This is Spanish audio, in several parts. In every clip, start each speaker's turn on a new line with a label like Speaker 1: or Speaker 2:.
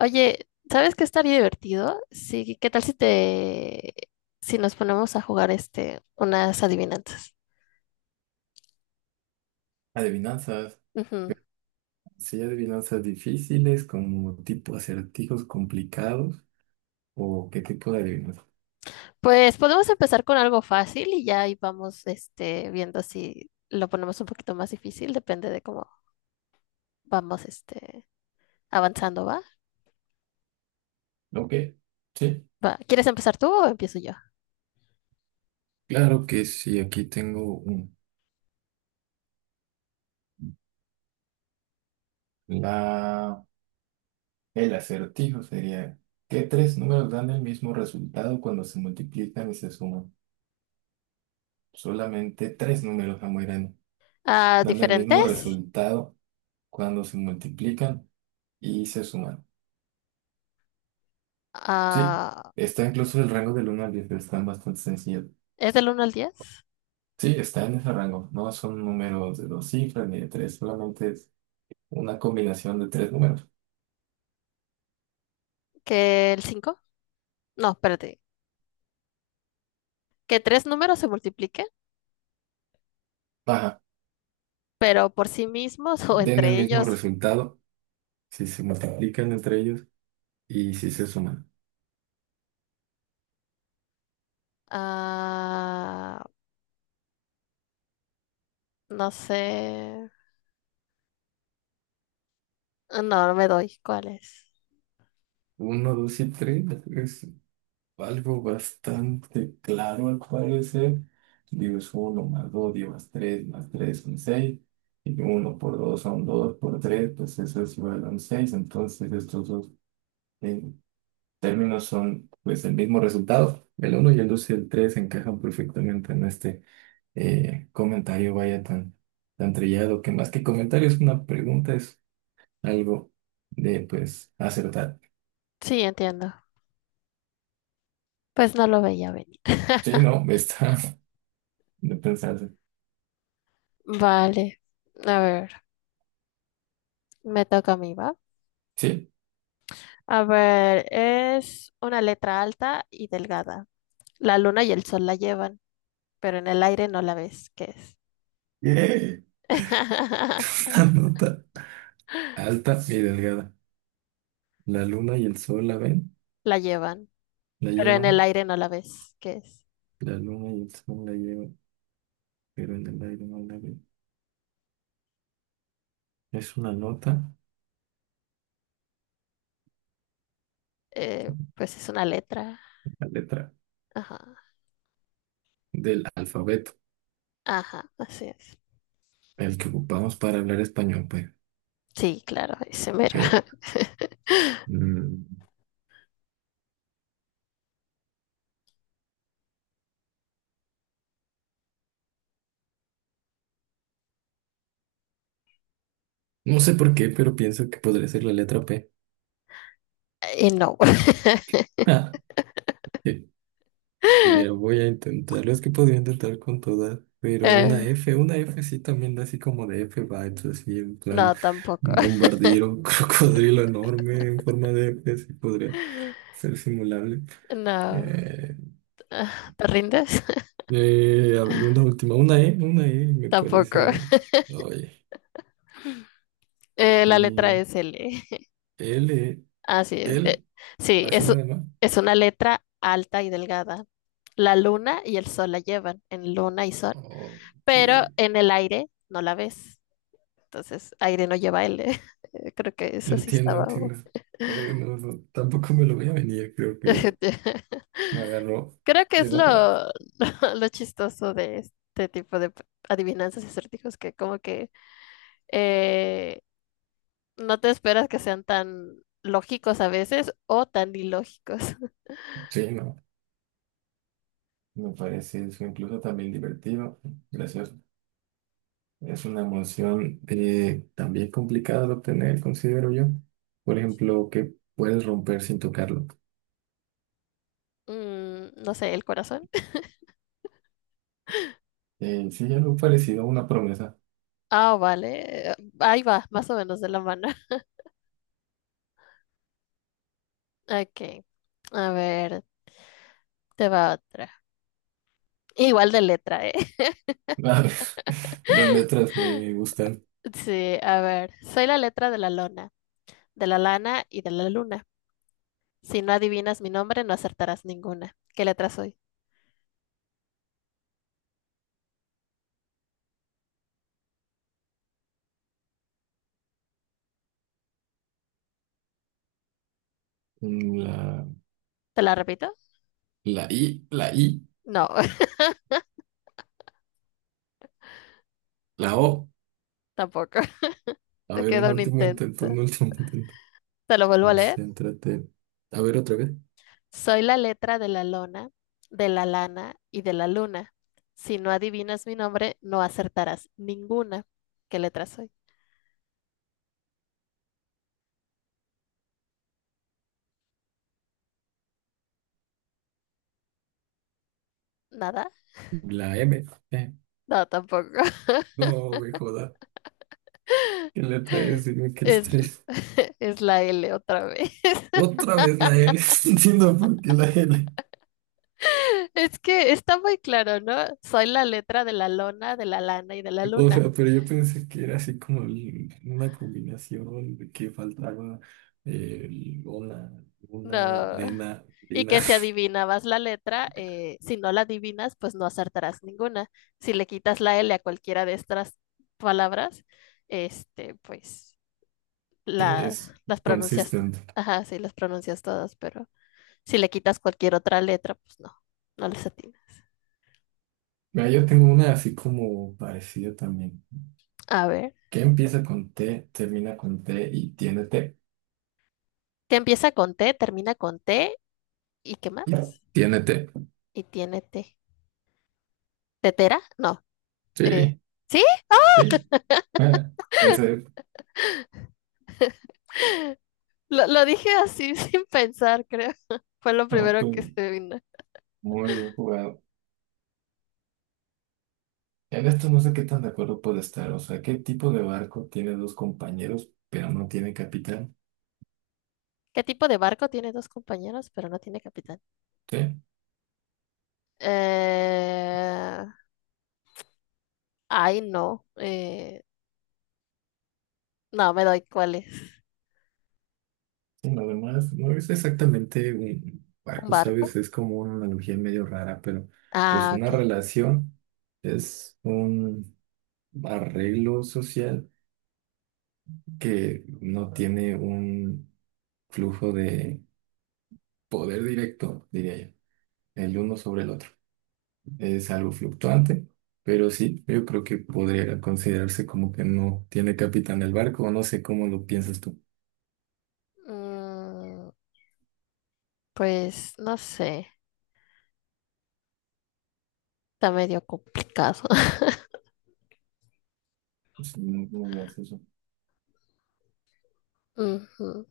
Speaker 1: Oye, ¿sabes qué estaría divertido? Sí, ¿qué tal si nos ponemos a jugar unas adivinanzas?
Speaker 2: Adivinanzas.
Speaker 1: Ujú.
Speaker 2: ¿Sí? Adivinanzas difíciles, como tipo acertijos complicados, o qué tipo de adivinanzas.
Speaker 1: Pues podemos empezar con algo fácil y ya ahí vamos, viendo si lo ponemos un poquito más difícil, depende de cómo vamos, avanzando, ¿va?
Speaker 2: Ok, sí,
Speaker 1: Va, ¿quieres empezar tú o empiezo yo?
Speaker 2: claro que sí, aquí tengo uno. La, el acertijo sería, ¿qué tres números dan el mismo resultado cuando se multiplican y se suman? Solamente tres números, Amoirán,
Speaker 1: Ah,
Speaker 2: dan el mismo
Speaker 1: ¿diferentes?
Speaker 2: resultado cuando se multiplican y se suman. Sí,
Speaker 1: Ah,
Speaker 2: está incluso el rango del uno al 10, pero están bastante sencillos.
Speaker 1: ¿es del uno al diez?
Speaker 2: Sí, está en ese rango. No son números de dos cifras ni de tres, solamente es una combinación de tres números.
Speaker 1: ¿Que el cinco, No, espérate. Que tres números se multipliquen,
Speaker 2: Ajá,
Speaker 1: pero por sí mismos o
Speaker 2: den el
Speaker 1: entre
Speaker 2: mismo
Speaker 1: ellos.
Speaker 2: resultado si se multiplican entre ellos y si se suman.
Speaker 1: Ah, no sé. No, no me doy. ¿Cuál es?
Speaker 2: Uno, dos y tres es algo bastante claro al parecer. Digo, es uno más dos, digo, más tres son seis. Y uno por dos son dos, por tres, pues eso es igual a un seis. Entonces estos dos términos son pues el mismo resultado. El uno y el 2 y el 3 encajan perfectamente en este comentario, vaya tan, tan trillado, que más que comentario es una pregunta, es algo de pues acertar.
Speaker 1: Sí, entiendo. Pues no lo veía venir.
Speaker 2: Sí, no, está de pensarse.
Speaker 1: Vale. A ver, me toca a mí, ¿va?
Speaker 2: Sí.
Speaker 1: A ver, es una letra alta y delgada. La luna y el sol la llevan, pero en el aire no la ves. ¿Qué es?
Speaker 2: Eh, Una nota alta y delgada. La luna y el sol
Speaker 1: La llevan,
Speaker 2: la
Speaker 1: pero en el
Speaker 2: llevan.
Speaker 1: aire no la ves. ¿Qué es?
Speaker 2: La luna y el sol la llevan, pero en el aire no la ven. Es una nota,
Speaker 1: Pues es una letra.
Speaker 2: la letra
Speaker 1: Ajá,
Speaker 2: del alfabeto.
Speaker 1: ajá, así es.
Speaker 2: El que ocupamos para hablar español, pues.
Speaker 1: Sí, claro, ese mero.
Speaker 2: Que, mm, no sé por qué, pero pienso que podría ser la letra P.
Speaker 1: Y no.
Speaker 2: Ah, eh, mira, voy a intentarlo. Es que podría intentar con todas, pero una
Speaker 1: Eh,
Speaker 2: F, una F sí también da así como de F vibes, así en plan
Speaker 1: no, tampoco.
Speaker 2: bombardero, crocodrilo enorme en forma de F, sí podría ser simulable.
Speaker 1: No.
Speaker 2: Eh,
Speaker 1: Ah, ¿te rindes?
Speaker 2: a ver, una última, una E me
Speaker 1: Tampoco.
Speaker 2: parece. Oye,
Speaker 1: La letra
Speaker 2: y
Speaker 1: es L.
Speaker 2: L,
Speaker 1: Así es.
Speaker 2: L,
Speaker 1: Sí,
Speaker 2: así
Speaker 1: es,
Speaker 2: nada más.
Speaker 1: es una letra alta y delgada. La luna y el sol la llevan en luna y sol,
Speaker 2: Oh,
Speaker 1: pero
Speaker 2: y-
Speaker 1: en el aire no la ves. Entonces, aire no lleva L. Creo que eso sí
Speaker 2: entiendo,
Speaker 1: estaba.
Speaker 2: entiendo. No, no, tampoco me lo voy a venir, creo que me agarró
Speaker 1: Creo que
Speaker 2: de
Speaker 1: es
Speaker 2: bajada.
Speaker 1: lo chistoso de este tipo de adivinanzas y acertijos que como que eh, no te esperas que sean tan lógicos a veces o tan ilógicos.
Speaker 2: Sí, no, me parece eso incluso también divertido. Gracias. Es una emoción también complicada de obtener, considero yo. Por ejemplo, que puedes romper sin tocarlo.
Speaker 1: Mm, no sé, el corazón.
Speaker 2: Sí, algo parecido a una promesa.
Speaker 1: Ah, vale. Ahí va, más o menos de la mano. Ok. A ver, te va otra. Igual de letra, ¿eh?
Speaker 2: A ver, las letras me gustan.
Speaker 1: Sí, a ver. Soy la letra de la lona, de la lana y de la luna. Si no adivinas mi nombre, no acertarás ninguna. ¿Qué letra soy?
Speaker 2: Mm,
Speaker 1: ¿Te la repito?
Speaker 2: la I,
Speaker 1: No,
Speaker 2: la O.
Speaker 1: tampoco.
Speaker 2: A
Speaker 1: Te
Speaker 2: ver, un
Speaker 1: queda un
Speaker 2: último intento,
Speaker 1: intento.
Speaker 2: un último intento.
Speaker 1: ¿Te lo vuelvo a leer?
Speaker 2: Céntrate. A ver otra vez.
Speaker 1: Soy la letra de la lona, de la lana y de la luna. Si no adivinas mi nombre, no acertarás ninguna. ¿Qué letra soy? ¿Nada?
Speaker 2: La M. Eh,
Speaker 1: No, tampoco.
Speaker 2: No, güey, joda. ¿Qué letra es? Dime qué
Speaker 1: Es,
Speaker 2: letra es.
Speaker 1: es la L otra vez.
Speaker 2: Otra vez la L. No entiendo por qué la L.
Speaker 1: Es que está muy claro, ¿no? Soy la letra de la lona, de la lana y de la
Speaker 2: O
Speaker 1: luna.
Speaker 2: sea, pero yo pensé que era así como una combinación de que faltaba eh, una, una,
Speaker 1: No.
Speaker 2: lena,
Speaker 1: Y que
Speaker 2: lina.
Speaker 1: si adivinabas la letra, si no la adivinas, pues no acertarás ninguna. Si le quitas la L a cualquiera de estas palabras, pues
Speaker 2: Sí,
Speaker 1: la,
Speaker 2: es
Speaker 1: las pronuncias,
Speaker 2: consistente.
Speaker 1: ajá, sí, las pronuncias todas, pero si le quitas cualquier otra letra, pues no, no les atinas.
Speaker 2: Mira, yo tengo una así como parecida también.
Speaker 1: A ver,
Speaker 2: Que empieza con T, termina con T y tiene T.
Speaker 1: que empieza con T, termina con T, ¿y qué más?
Speaker 2: Tiene T.
Speaker 1: Y tiene T. ¿Tetera? No. eh,
Speaker 2: Sí.
Speaker 1: ¿sí?
Speaker 2: Sí. Eh, Ese,
Speaker 1: Lo dije así sin pensar, creo. Fue lo
Speaker 2: no,
Speaker 1: primero que
Speaker 2: pues,
Speaker 1: se vino.
Speaker 2: muy bien jugado. En esto no sé qué tan de acuerdo puede estar. O sea, ¿qué tipo de barco tiene dos compañeros, pero no tiene capitán?
Speaker 1: ¿Qué tipo de barco tiene dos compañeros, pero no tiene capitán?
Speaker 2: Sí,
Speaker 1: Eh, ay, no. No, me doy cuál es.
Speaker 2: sí, nada más. No es exactamente un
Speaker 1: ¿Un
Speaker 2: barco,
Speaker 1: barco?
Speaker 2: ¿sabes? Es como una analogía medio rara, pero pues
Speaker 1: Ah,
Speaker 2: una
Speaker 1: ok.
Speaker 2: relación es un arreglo social que no tiene un flujo de poder directo, diría yo, el uno sobre el otro. Es algo fluctuante, pero sí, yo creo que podría considerarse como que no tiene capitán el barco, o no sé cómo lo piensas tú.
Speaker 1: Mm, pues no sé, está medio complicado.
Speaker 2: Es muy, muy gracioso.
Speaker 1: Ujú.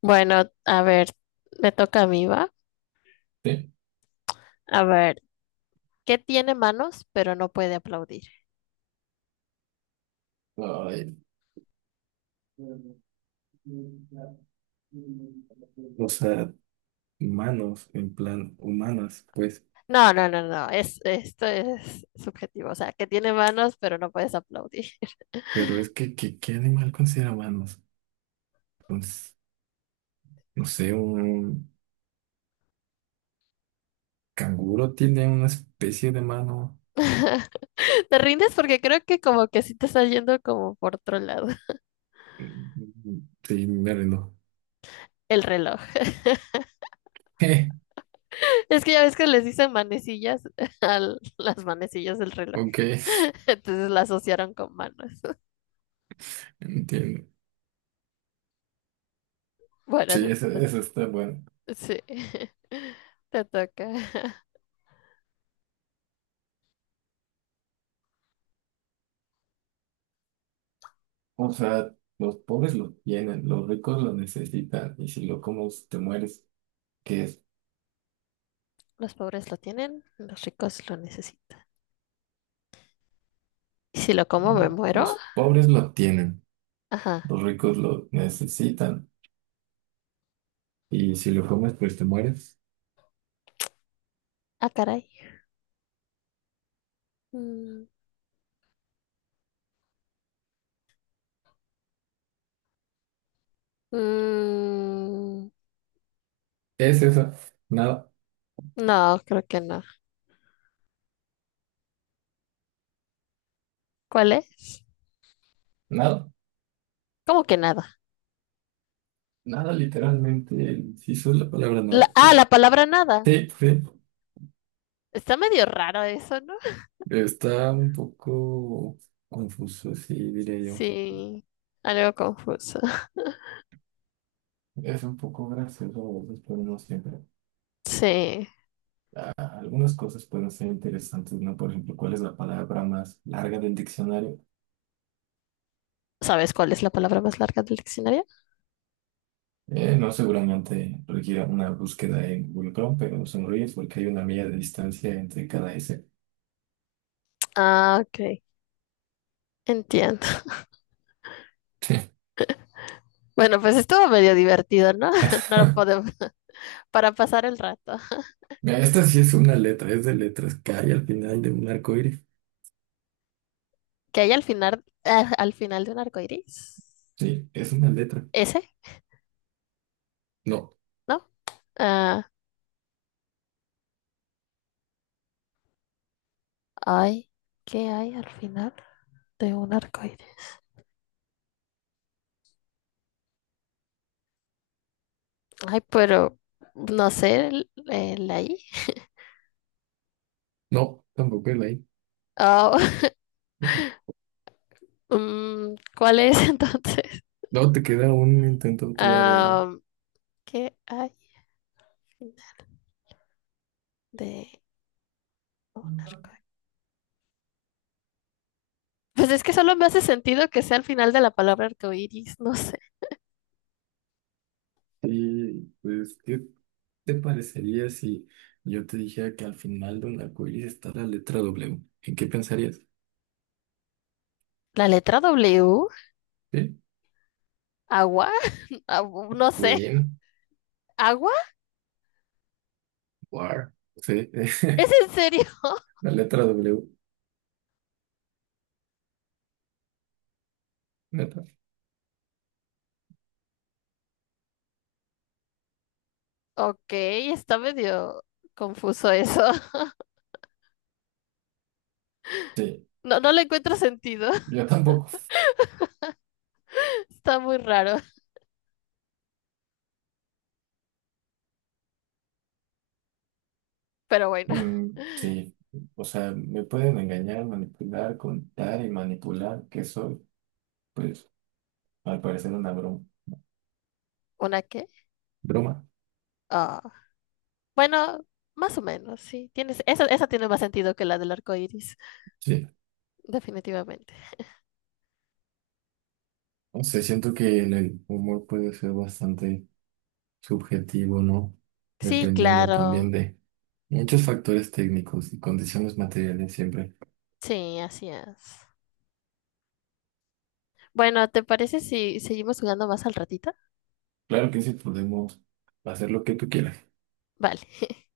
Speaker 1: Bueno, a ver, me toca a mí, ¿va?
Speaker 2: Sí.
Speaker 1: A ver, ¿qué tiene manos pero no puede aplaudir?
Speaker 2: Ay, o sea, humanos, en plan, humanas, pues,
Speaker 1: No, no, no, no, es, esto es subjetivo, o sea, que tiene manos pero no puedes aplaudir.
Speaker 2: pero es que, ¿qué animal considera manos? Pues, no sé, un canguro tiene una especie de mano.
Speaker 1: Te rindes porque creo que como que sí te está yendo como por otro lado,
Speaker 2: Mm, sí, me rindo.
Speaker 1: el reloj. Es que ya ves que les dicen manecillas a las manecillas del reloj,
Speaker 2: Ok,
Speaker 1: entonces la asociaron con manos.
Speaker 2: entiendo.
Speaker 1: Bueno,
Speaker 2: Sí, eso está bueno.
Speaker 1: sí, te toca.
Speaker 2: O sea, los pobres lo tienen, los ricos lo necesitan, y si lo comes te mueres. ¿Qué es?
Speaker 1: Los pobres lo tienen, los ricos lo necesitan. ¿Y si lo como me
Speaker 2: No,
Speaker 1: muero?
Speaker 2: los pobres lo tienen,
Speaker 1: Ajá.
Speaker 2: los ricos lo necesitan, y si lo comes pues te mueres.
Speaker 1: Ah, caray. Mm, mm,
Speaker 2: Es eso, nada,
Speaker 1: no, creo que no. ¿Cuál es?
Speaker 2: nada,
Speaker 1: ¿Cómo que nada?
Speaker 2: nada literalmente, si eso es la palabra nada.
Speaker 1: Ah,
Speaker 2: Nada.
Speaker 1: la palabra nada.
Speaker 2: Sí, sí,
Speaker 1: Está medio raro eso, ¿no?
Speaker 2: está un poco confuso, sí, diría yo.
Speaker 1: Sí, algo confuso.
Speaker 2: Es un poco gracioso, a veces, pero no siempre.
Speaker 1: Sí.
Speaker 2: Ah, algunas cosas pueden ser interesantes, ¿no? Por ejemplo, ¿cuál es la palabra más larga del diccionario?
Speaker 1: ¿Sabes cuál es la palabra más larga del diccionario?
Speaker 2: No, seguramente requiera una búsqueda en Google Chrome, pero sonríes porque hay una milla de distancia entre cada S.
Speaker 1: Ah, ok. Entiendo. Bueno, pues estuvo medio divertido, ¿no? No lo podemos. Para pasar el rato.
Speaker 2: Mira, esta sí es una letra, es de letras que hay al final de un arco iris.
Speaker 1: Que hay al al final de un arco iris.
Speaker 2: Sí, es una letra.
Speaker 1: ¿Ese?
Speaker 2: No,
Speaker 1: ¿No? Ah, ay, ¿qué hay al final de un arco iris? Ay, pero no sé, el ahí.
Speaker 2: no, tampoco es la I.
Speaker 1: Ah, ¿cuál es entonces?
Speaker 2: No, te queda un intento todavía, ¿no?
Speaker 1: Ah, ¿qué hay al final de un arco iris? Pues es que solo me hace sentido que sea al final de la palabra arcoíris, no sé.
Speaker 2: Y pues, ¿qué? ¿Te parecería si yo te dijera que al final de un arcoíris está la letra W? ¿En qué pensarías?
Speaker 1: ¿La letra W?
Speaker 2: ¿Sí?
Speaker 1: ¿Agua? Ah, no sé.
Speaker 2: Win,
Speaker 1: ¿Agua?
Speaker 2: war, sí,
Speaker 1: ¿Es en serio?
Speaker 2: la letra W, neta.
Speaker 1: Ok, está medio confuso eso.
Speaker 2: Sí,
Speaker 1: No, no le encuentro sentido.
Speaker 2: yo tampoco.
Speaker 1: Está muy raro. Pero bueno,
Speaker 2: Mm, sí, o sea, me pueden engañar, manipular, contar y manipular, que soy, pues, al parecer una broma.
Speaker 1: ¿una qué?
Speaker 2: ¿Broma?
Speaker 1: Ah, bueno, más o menos, sí. Tienes, esa tiene más sentido que la del arco iris,
Speaker 2: Sí.
Speaker 1: definitivamente.
Speaker 2: O sea, siento que en el humor puede ser bastante subjetivo, ¿no?
Speaker 1: Sí,
Speaker 2: Dependiendo
Speaker 1: claro.
Speaker 2: también de muchos factores técnicos y condiciones materiales siempre.
Speaker 1: Sí, así es. Bueno, ¿te parece si seguimos jugando más al ratito?
Speaker 2: Claro que sí, podemos hacer lo que tú quieras.
Speaker 1: Vale.